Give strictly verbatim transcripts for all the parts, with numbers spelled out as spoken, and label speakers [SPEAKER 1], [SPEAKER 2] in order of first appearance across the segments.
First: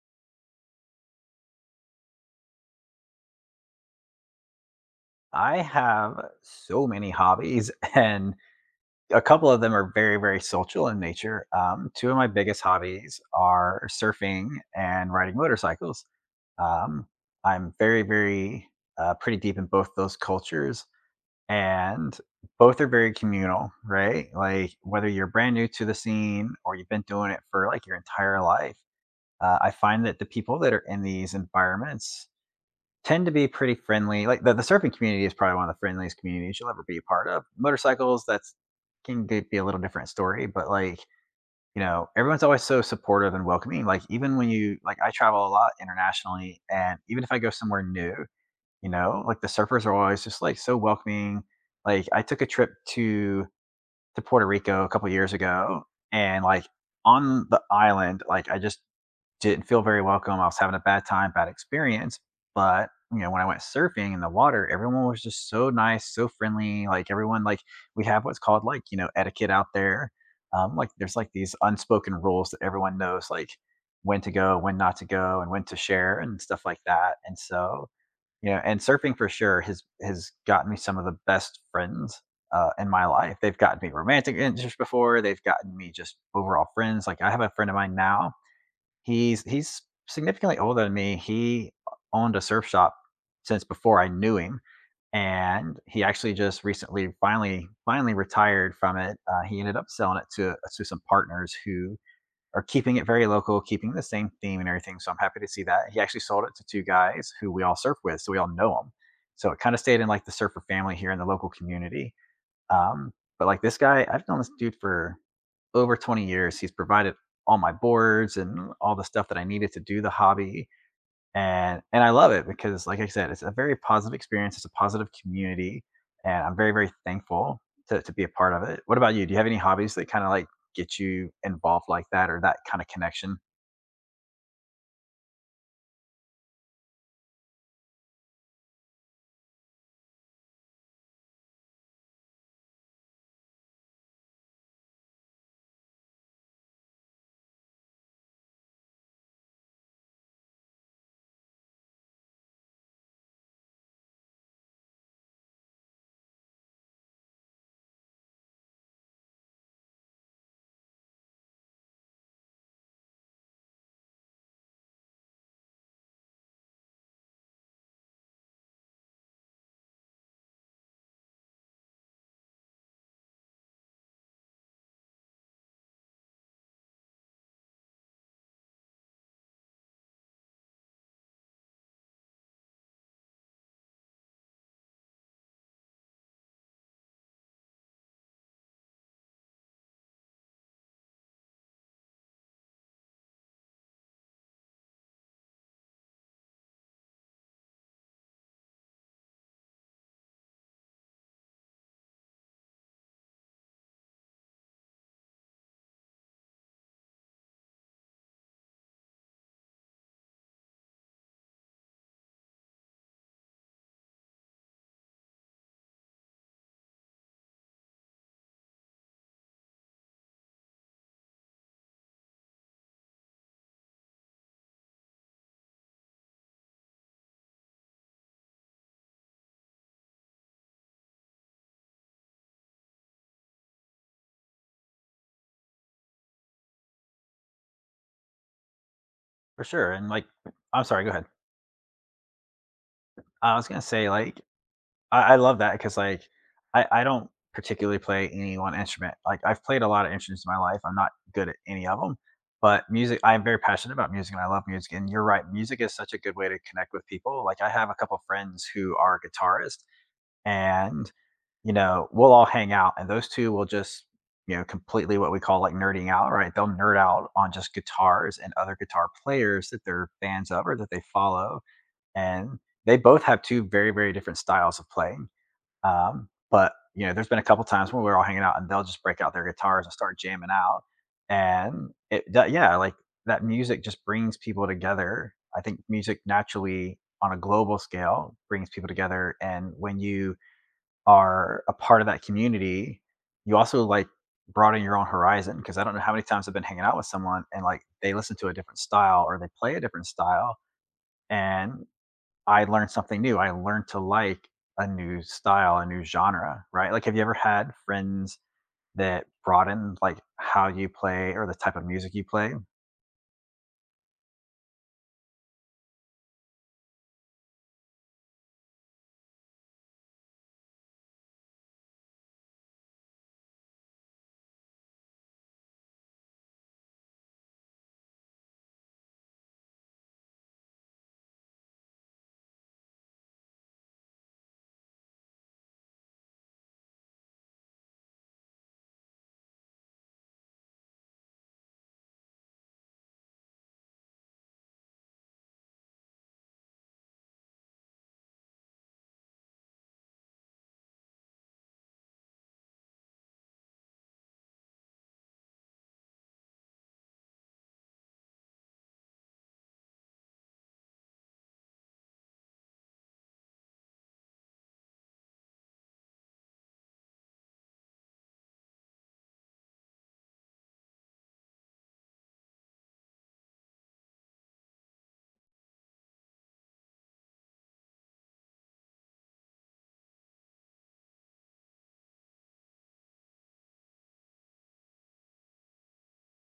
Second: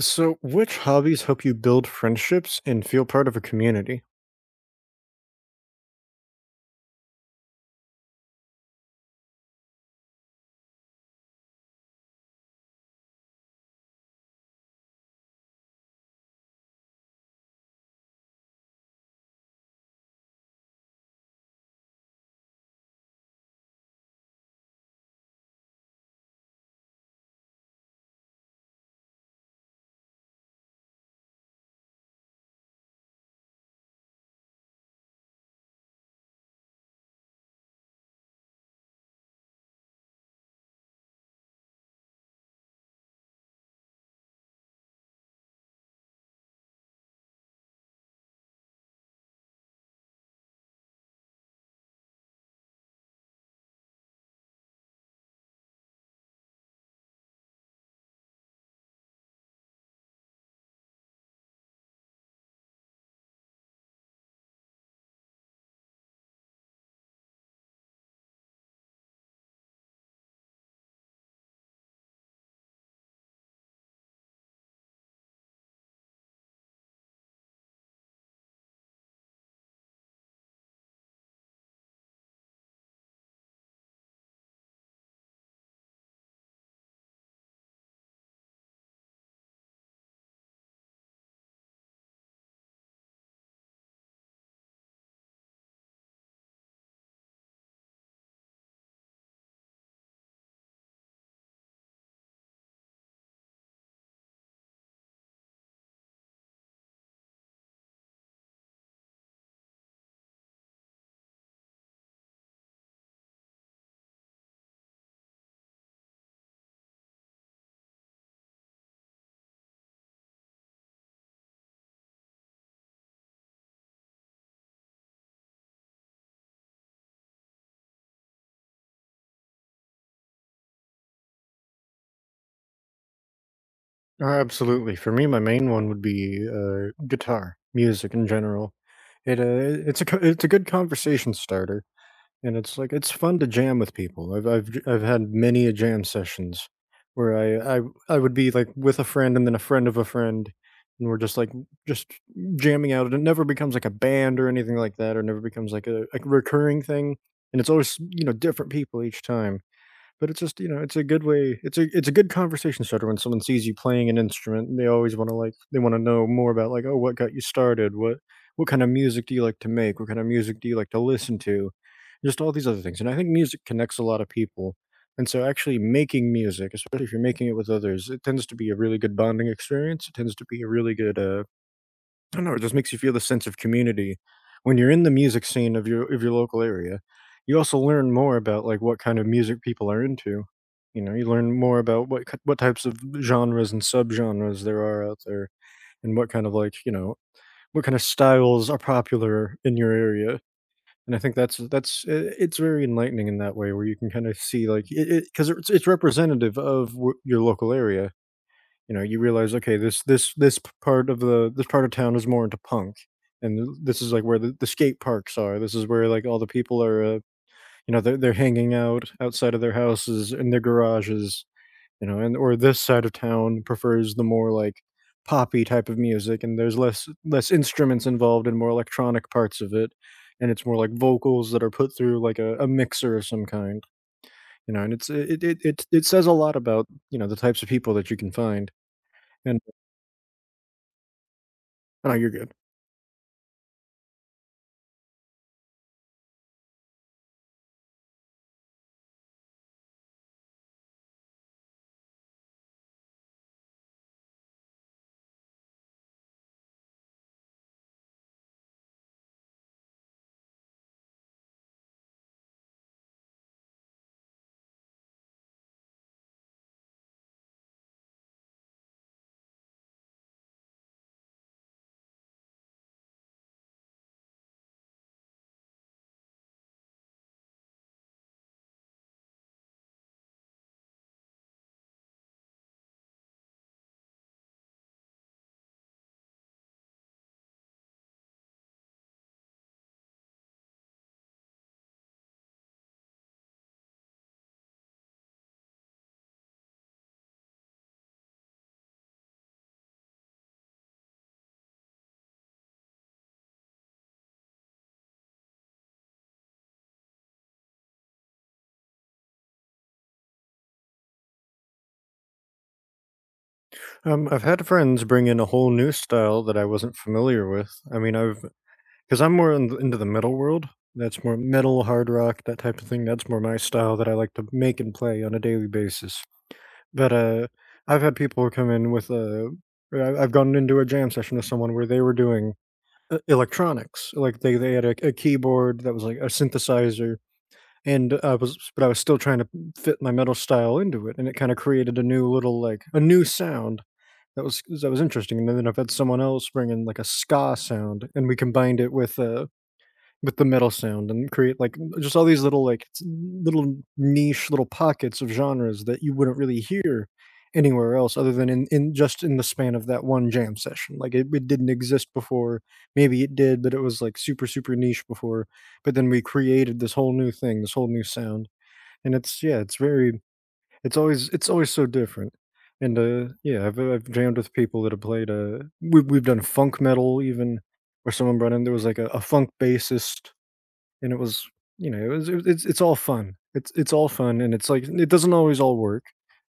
[SPEAKER 1] So, which hobbies help you build friendships and feel part of a community?
[SPEAKER 2] I have so many hobbies, and a couple of them are very, very social in nature. Um, two of my biggest hobbies are surfing and riding motorcycles. Um, I'm very, very uh, pretty deep in both those cultures, and both are very communal, right? Like whether you're brand new to the scene or you've been doing it for like your entire life, uh, I find that the people that are in these environments tend to be pretty friendly. Like the, the surfing community is probably one of the friendliest communities you'll ever be a part of. Motorcycles, that's can be be a little different story, but like, you know, everyone's always so supportive and welcoming. Like even when you like I travel a lot internationally and even if I go somewhere new, you know, like the surfers are always just like so welcoming. Like I took a trip to to Puerto Rico a couple years ago and like on the island, like I just didn't feel very welcome. I was having a bad time, bad experience. But you know, when I went surfing in the water, everyone was just so nice, so friendly. Like everyone, like we have what's called like you know etiquette out there. Um, like there's like these unspoken rules that everyone knows, like when to go, when not to go, and when to share and stuff like that. And so, you know, and surfing for sure has has gotten me some of the best friends uh, in my life. They've gotten me romantic interests before. They've gotten me just overall friends. Like I have a friend of mine now. He's he's significantly older than me. He owned a surf shop since before I knew him, and he actually just recently finally finally retired from it. Uh, he ended up selling it to to some partners who are keeping it very local, keeping the same theme and everything. So I'm happy to see that. He actually sold it to two guys who we all surf with, so we all know them. So it kind of stayed in like the surfer family here in the local community. Um, but like this guy, I've known this dude for over twenty years. He's provided all my boards and all the stuff that I needed to do the hobby. And and I love it because like I said, it's a very positive experience. It's a positive community. And I'm very, very thankful to, to be a part of it. What about you? Do you have any hobbies that kind of like get you involved like that or that kind of connection?
[SPEAKER 1] Uh, absolutely. For me, my main one would be uh, guitar, music in general. It uh, it's a co- it's a good conversation starter, and it's like it's fun to jam with people. I've I've j- I've had many a jam sessions where I I I would be like with a friend and then a friend of a friend, and we're just like just jamming out. And it never becomes like a band or anything like that, or never becomes like a, a recurring thing. And it's always you know different people each time. But it's just, you know, it's a good way it's a it's a good conversation starter. When someone sees you playing an instrument, they always wanna, like they wanna know more about, like, "Oh, what got you started? What what kind of music do you like to make? What kind of music do you like to listen to?" Just all these other things, and I think music connects a lot of people, and so actually making music, especially if you're making it with others, it tends to be a really good bonding experience, it tends to be a really good, uh I don't know, it just makes you feel the sense of community. When you're in the music scene of your of your local area, you also learn more about, like, what kind of music people are into. You know, you learn more about what ki what types of genres and subgenres there are out there, and what kind of, like, you know, what kind of styles are popular in your area, and I think that's that's I it's very enlightening in that way where you can kinda see, like, it it 'cause it's it's representative of w your local area. You know, you realize, okay, this this this p- part of the this part of town is more into punk, and th- this is like where the, the skate parks are. This is where like all the people are, uh, you know, they're they're hanging out outside of their houses in their garages, you know, and or this side of town prefers the more like poppy type of music, and there's less less instruments involved and more electronic parts of it, and it's more like vocals that are put through like a, a mixer of some kind, you know, and it's it, it it it says a lot about you know the types of people that you can find and
[SPEAKER 2] For sure. And like I'm sorry, go ahead.
[SPEAKER 1] oh you're good.
[SPEAKER 2] I was gonna say like I, I love that because like I, I don't particularly play any one instrument. Like I've played a lot of instruments in my life. I'm not good at any of them, but music. I'm very passionate about music and I love music. And you're right, music is such a good way to connect with people. Like I have a couple friends who are guitarists, and you know we'll all hang out, and those two will just you know completely what we call like nerding out. Right? They'll nerd out on just guitars and other guitar players that they're fans of or that they follow, and they both have two very very different styles of playing, um, but you know, there's been a couple times when we were all hanging out and they'll just break out their guitars and start jamming out. And it, do- yeah, like that music just brings people together. I think music naturally on a global scale brings people together. And when you are a part of that community, you also like broaden your own horizon. Cause I don't know how many times I've been hanging out with someone and like they listen to a different style or they play a different style. And I learned something new. I learned to like a new style, a new genre, right? Like, have you ever had friends that broadened like how you play or the type of music you play?
[SPEAKER 1] Um, I've had friends bring in a whole new style that I wasn't familiar with. I mean, I've, because I'm more in, into the metal world. That's more metal, hard rock, that type of thing. That's more my style that I like to make and play on a daily basis. But uh, I've had people come in with a. I- I've gone into a jam session with someone where they were doing uh, electronics, like they they had a, a keyboard that was like a synthesizer, and I was but I was still trying to fit my metal style into it, and it kind of created a new little like a new sound that was that was interesting, and then I've had someone else bring in, like, a ska sound, and we combined it with, uh, with the metal sound and create, like, just all these little, like, s little niche, little pockets of genres that you wouldn't really hear anywhere else other than in in just in the span of that one jam session, like, it it didn't exist before, maybe it did, but it was, like, super, super niche before, but then we created this whole new thing, this whole new sound, and it's yeah, it's very, it's always it's always so different, and, uh, yeah, I've I've jammed with people that have played, uh we've we've done funk metal even, where someone brought in there was, like, a a funk bassist, and it was, you know, it was it, it's it's all fun. It's it's all fun, and it's, like it doesn't always all work,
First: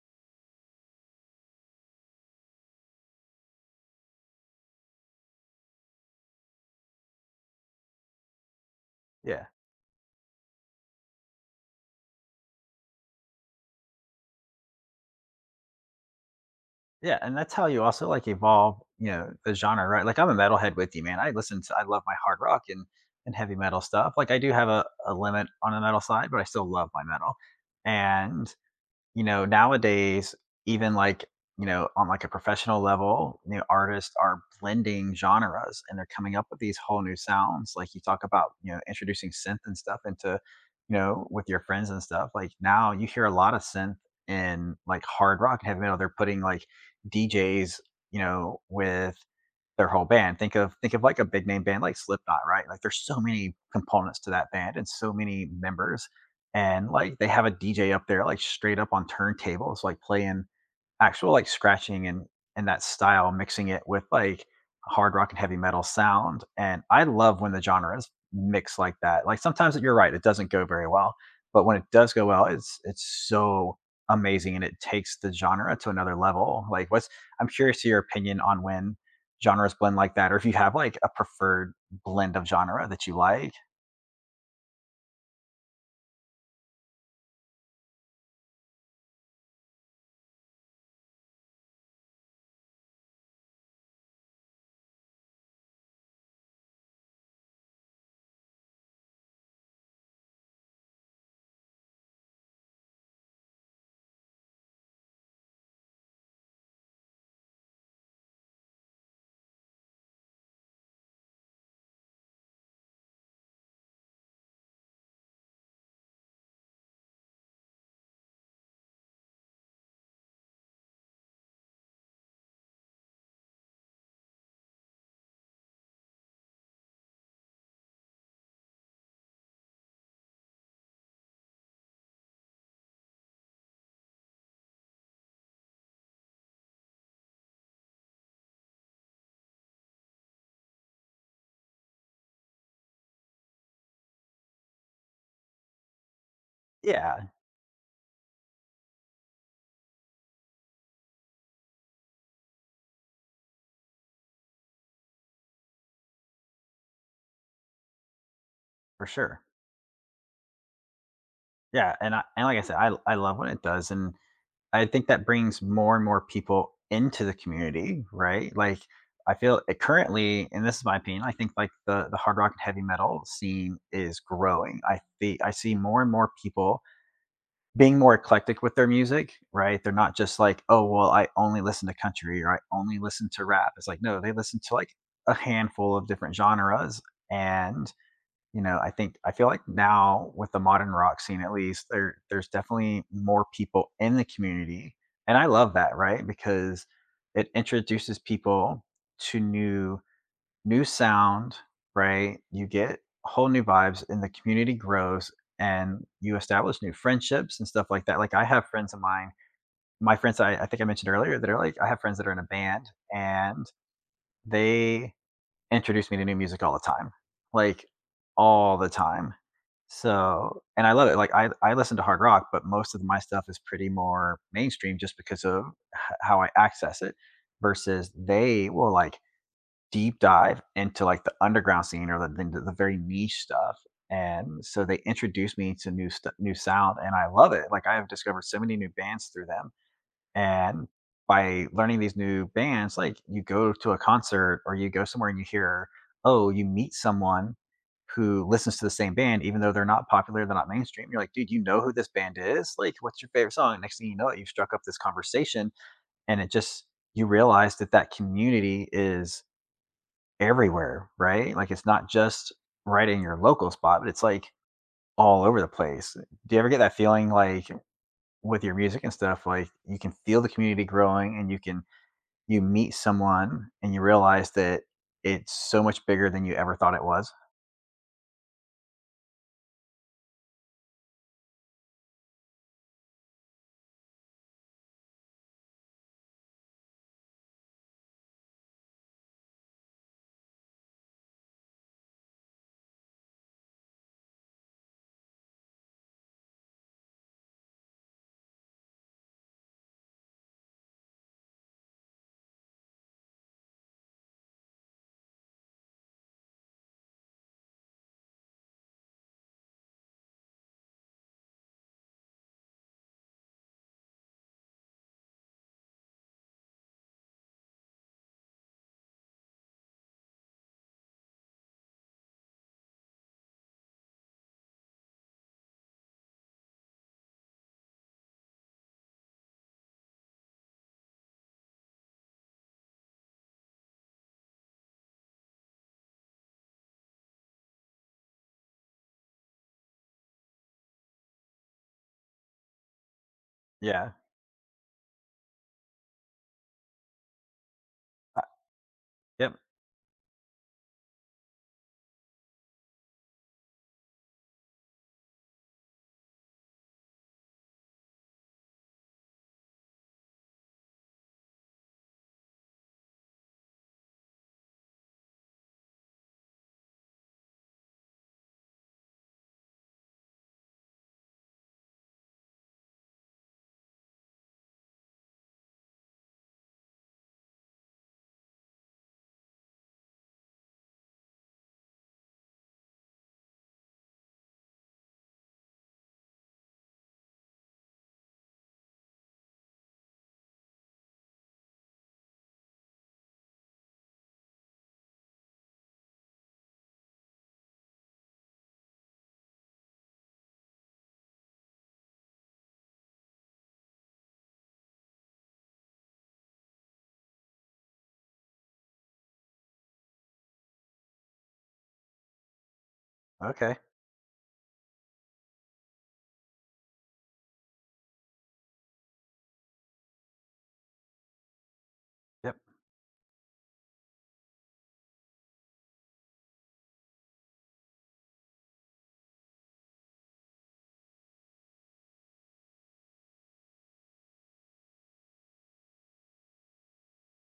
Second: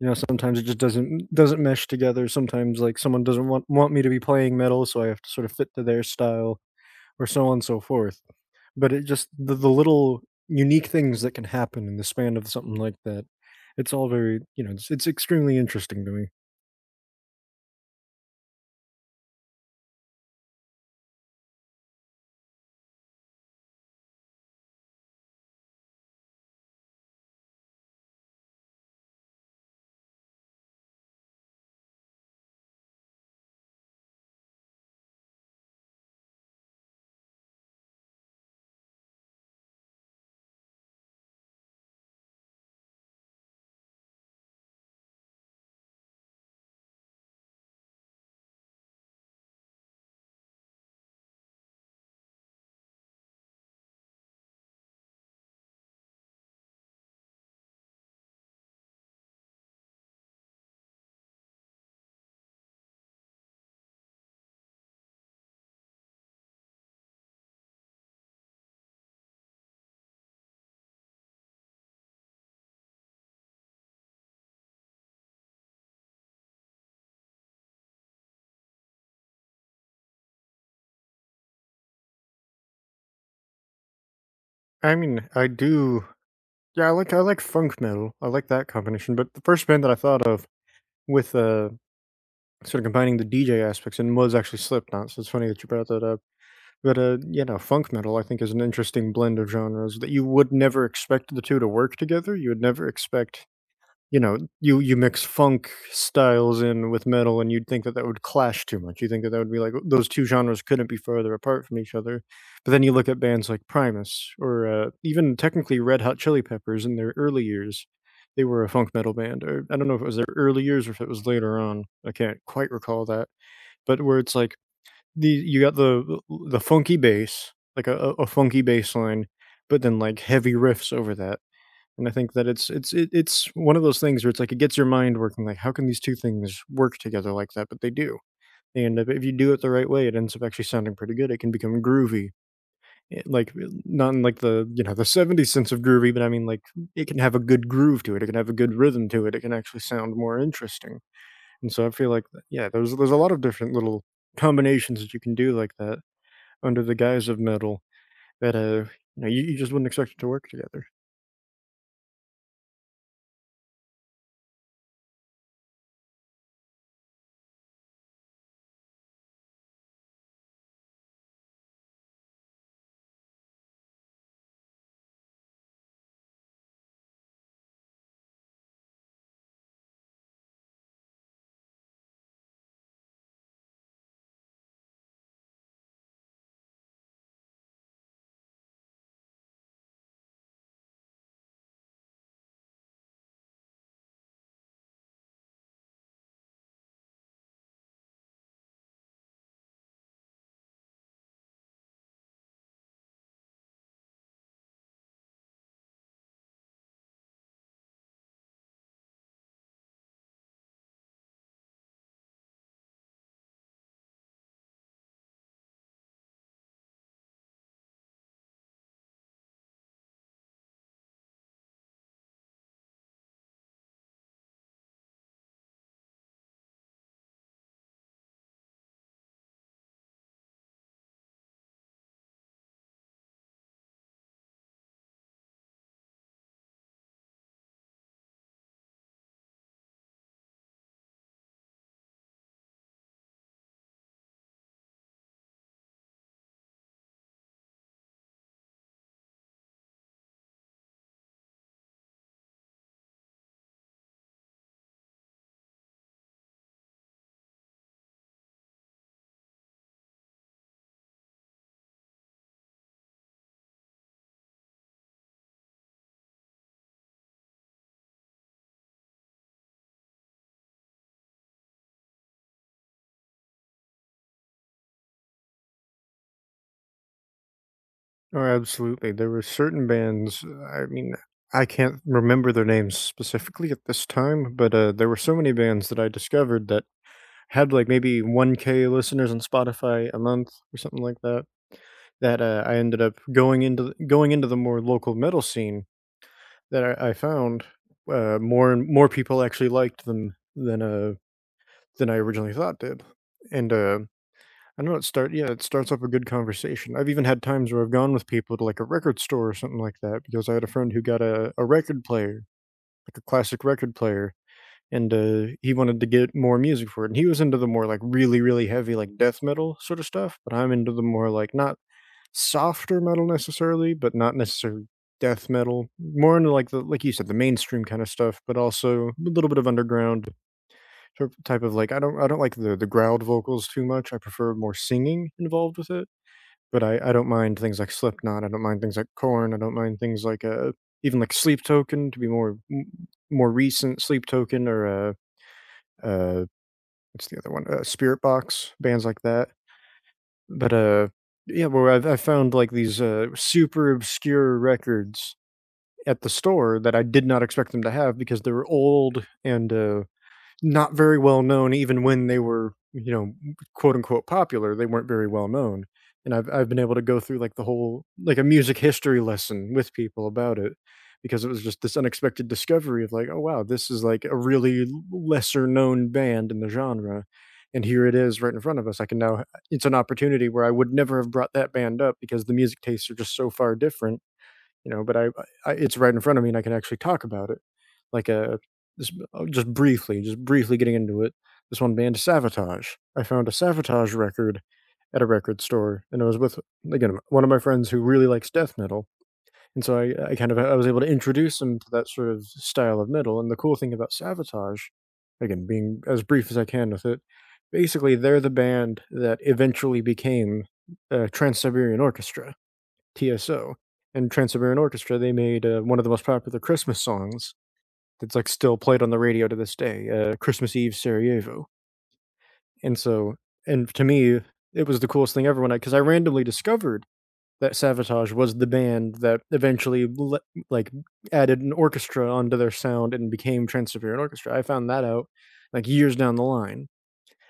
[SPEAKER 1] you know, sometimes it just doesn't doesn't mesh together, sometimes, like, someone doesn't want want me to be playing metal, so I have to sort of fit to their style or so on and so forth. But it just
[SPEAKER 2] Yeah.
[SPEAKER 1] the, the little Unique things that can happen in the span of something like that. It's all very, you know, it's, it's extremely interesting to me.
[SPEAKER 2] Yeah. And that's how you also like evolve, you know, the genre, right? Like I'm a metalhead with you, man. I listen to I love my hard rock and and heavy metal stuff. Like I do have a, a limit on the metal side, but I still love my metal. And you know, nowadays, even like, you know, on like a professional level, you know, artists are blending genres and they're coming up with these whole new sounds. Like you talk about, you know, introducing synth and stuff into, you know, with your friends and stuff. Like now you hear a lot of synth in like hard rock and heavy metal. They're putting like D Js, you know, with their whole band. Think of think of like a big name band like Slipknot, right? Like there's so many components to that band and so many members and like they have a D J up there, like straight up on turntables, like playing actual like scratching and and that style, mixing it with like hard rock and heavy metal sound. And I love when the genres mix like that. Like sometimes you're right, it doesn't go very well, but when it does go well, it's it's so amazing and it takes the genre to another level. Like what's I'm curious to your opinion on when genres blend like that or if you have like a preferred blend of genre that you like.
[SPEAKER 1] I mean, I do. Yeah, I like I like funk metal. I like that combination. But the first band that I thought of with uh sort of combining the D J aspects and was actually Slipknot. So it's funny that you brought that up. But uh, you know, funk metal I think is an interesting blend of genres that you would never expect the two to work together. You would never expect. You know, you you mix funk styles in with metal, and you'd think that that would clash too much. You think that that would be like, "Oh, those two genres couldn't be further apart from each other, but then you look at bands like Primus or, uh, even technically Red Hot Chili Peppers in their early years. They were a funk metal band, or I don't know if it was their early years or if it was later on. I can't quite recall that, but where it's like the you got the the funky bass, like a a a funky bass line, but then, like, heavy riffs over that. And I think that it's it's it, it's one of those things where it's like it gets your mind working. Like, how can these two things work together like that? But they do. And if if you do it the right way, it ends up actually sounding pretty good. It can become groovy, eh, like eh, not in like the you know the seventies sense of groovy, but I mean like it can
[SPEAKER 2] Yeah,
[SPEAKER 1] have a good groove to it. It can have a good rhythm to it. It can actually sound more interesting. And so I feel like that- yeah, there's there's a lot of different little combinations that you can do like that under the guise of metal that uh
[SPEAKER 2] for
[SPEAKER 1] you know,
[SPEAKER 2] sure.
[SPEAKER 1] you, you just wouldn't expect it to work together.
[SPEAKER 2] Yeah, and I and like I said, I I love when it does, and I think that brings more and more people into the community, right? Like I feel it currently, and this is my opinion, I think like the the hard rock and heavy metal scene is growing. I see I see more and more people being more eclectic with their music, right? They're not just like, oh well, I only listen to country or I only listen to rap. It's like no, they listen to like a handful of different genres and you know, I think I feel like now with the modern rock scene at least, there there's definitely more people in the community, and I love that, right? Because it introduces people to new new sound, right? You get whole new vibes and the community grows and you establish new friendships and stuff like that. Like I have friends of mine, my friends I, I think I mentioned earlier that are like I have friends that are in a band and they introduce me to new music all the time. Like all the time so and I love it. Like I I listen to hard rock, but most of my stuff is pretty more mainstream just because of h- how I access it versus they will like deep dive into like the underground scene or the into the very niche stuff. And so they introduce me to new stuff, new sound and I love it. Like I have discovered so many new bands through them and by learning these new bands, like you go to a concert or you go somewhere and you hear, oh, you meet someone who listens to the same band, even though they're not popular, they're not mainstream. You're like, dude, you know who this band is? Like, what's your favorite song? Next thing you know, you've struck up this conversation, and it just you realize that that community is everywhere, right? Like, it's not just right in your local spot, but it's like all over the place. Do you ever get that feeling like with your music and stuff, like you can feel the community growing and you can you meet someone and you realize that it's so much bigger than you ever thought it was.
[SPEAKER 1] Oh, absolutely. There were certain bands, I mean, I can't remember their names specifically at this time, but uh, there were so many bands that I discovered that had like maybe one k listeners on Spotify a month or something like that, that uh, I ended up going into th- going into the more local metal scene that I, I found uh, more and more people actually liked them than uh, than I originally thought did. And uh, I know it start yeah, it starts off a good conversation. I've even had times where I've gone with people to, like, a record store or something like that because I had a friend who got a a record player, like a classic record player, and, uh, he wanted to get more music for it, and he was into the more, like, really, really heavy, like, death metal sort of stuff, but I'm into the more, like, not softer metal necessarily, but not necessarily death metal. More into, like, the like you said, the mainstream kinda stuff, but also a little bit of underground typ type of, like I don't I don't like the the growled vocals too much, I prefer more singing involved with it. But I I don't mind things like Slipknot, I don't mind things like Korn, I don't mind things like, uh, even, like, Sleep Token to be more m more recent,
[SPEAKER 2] Yeah.
[SPEAKER 1] Sleep Token or, uh uh, what's the other one? Uh, Spirit
[SPEAKER 2] Uh,
[SPEAKER 1] Box, bands like that.
[SPEAKER 2] Yep.
[SPEAKER 1] But, uh, yeah, well I've I've found, like, these, uh, super obscure records at the store that I did not expect them to have because they were old and, uh not very well known even when they were, you know, quote unquote popular, they weren't very well known, and i've i've been able to go through like the whole like a music history lesson with people about it, because it was just this unexpected discovery of like, oh wow, this is like a really l- lesser known band in the genre, and here it is right in front of us. I can now, it's an opportunity where I would never have brought that band up because the music tastes are just so far different, you know, but I I it's right in front of me and I can actually talk about it. Like, a, just uh, just briefly, just briefly getting into it, this one band, Sabotage. I found a Sabotage record at a record store, and I was with, again, one of my friends who really likes death metal, and so I I kind of I was able to introduce him to that sort of style of metal, and the cool thing about Sabotage, again, being as brief as I can with it, basically, they're the band that eventually became, uh, Trans-Siberian Orchestra. T S O
[SPEAKER 2] Okay.
[SPEAKER 1] and Trans-Siberian Orchestra, they made, uh, one of the most popular Christmas songs that's, like, still played on the radio to this day, uh, Christmas Eve Sarajevo,
[SPEAKER 2] Yep.
[SPEAKER 1] and so, and to me, it was the coolest thing ever when I, because I randomly discovered that Savatage was the band that eventually le like, added an orchestra onto their sound and became Trans-Siberian Orchestra. I found that out, like, years down the line,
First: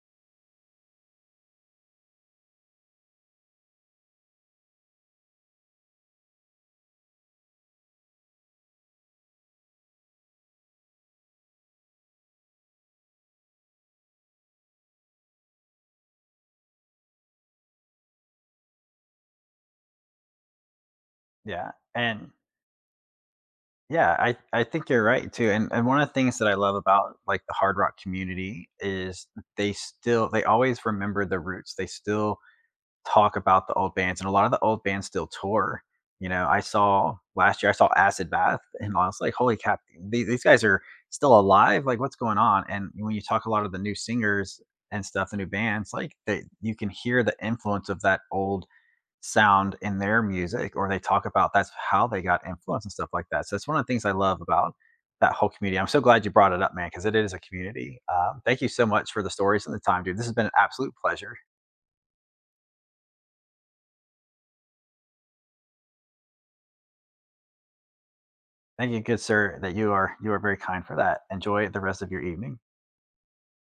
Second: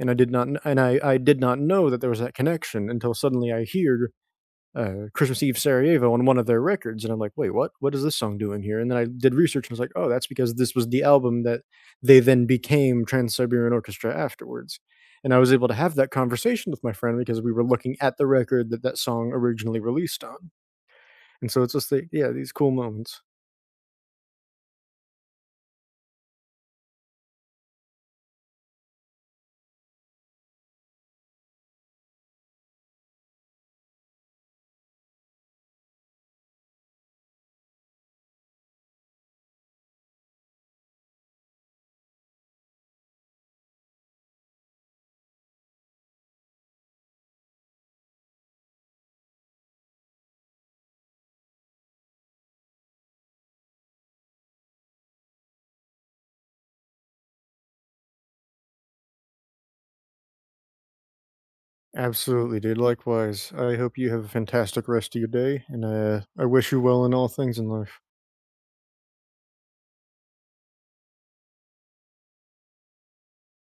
[SPEAKER 1] and I did not kn and I I did not know that there was that connection until suddenly I hear uh, Christmas Eve Sarajevo on one of their records. And I'm like, wait, what? What is this song doing here? And then I did research and was like, oh, that's because this was the album that they then became Trans Siberian Orchestra afterwards. And I was able to have that conversation with my friend because we were looking at the record that that song originally released on. And so
[SPEAKER 2] Yeah.
[SPEAKER 1] it's just like, yeah,
[SPEAKER 2] And
[SPEAKER 1] these cool moments.
[SPEAKER 2] yeah, I I think you're right too. And and one of the things that I love about like the hard rock community is they still they always remember the roots. They still talk about the old bands, and a lot of the old bands still tour. You know, I saw last year, I saw Acid Bath, and I was like, holy cap, these, these guys are still alive. Like, what's going on? And when you talk a lot of the new singers and stuff, the new bands, like, they, you can hear the influence of that old sound in their music, or they talk about that's how they got influence and stuff like that. So, that's one of the things I love about that whole community. I'm so glad you brought it up, man, because it is a community. Um, thank you so much for the stories and the time, dude. This has been an absolute pleasure.
[SPEAKER 1] Absolutely, dude. Likewise. I hope you have a fantastic rest of your day. And uh, I wish you well in all things in life.
[SPEAKER 2] Thank you, good sir, that you are you are very kind for that. Enjoy the rest of your evening.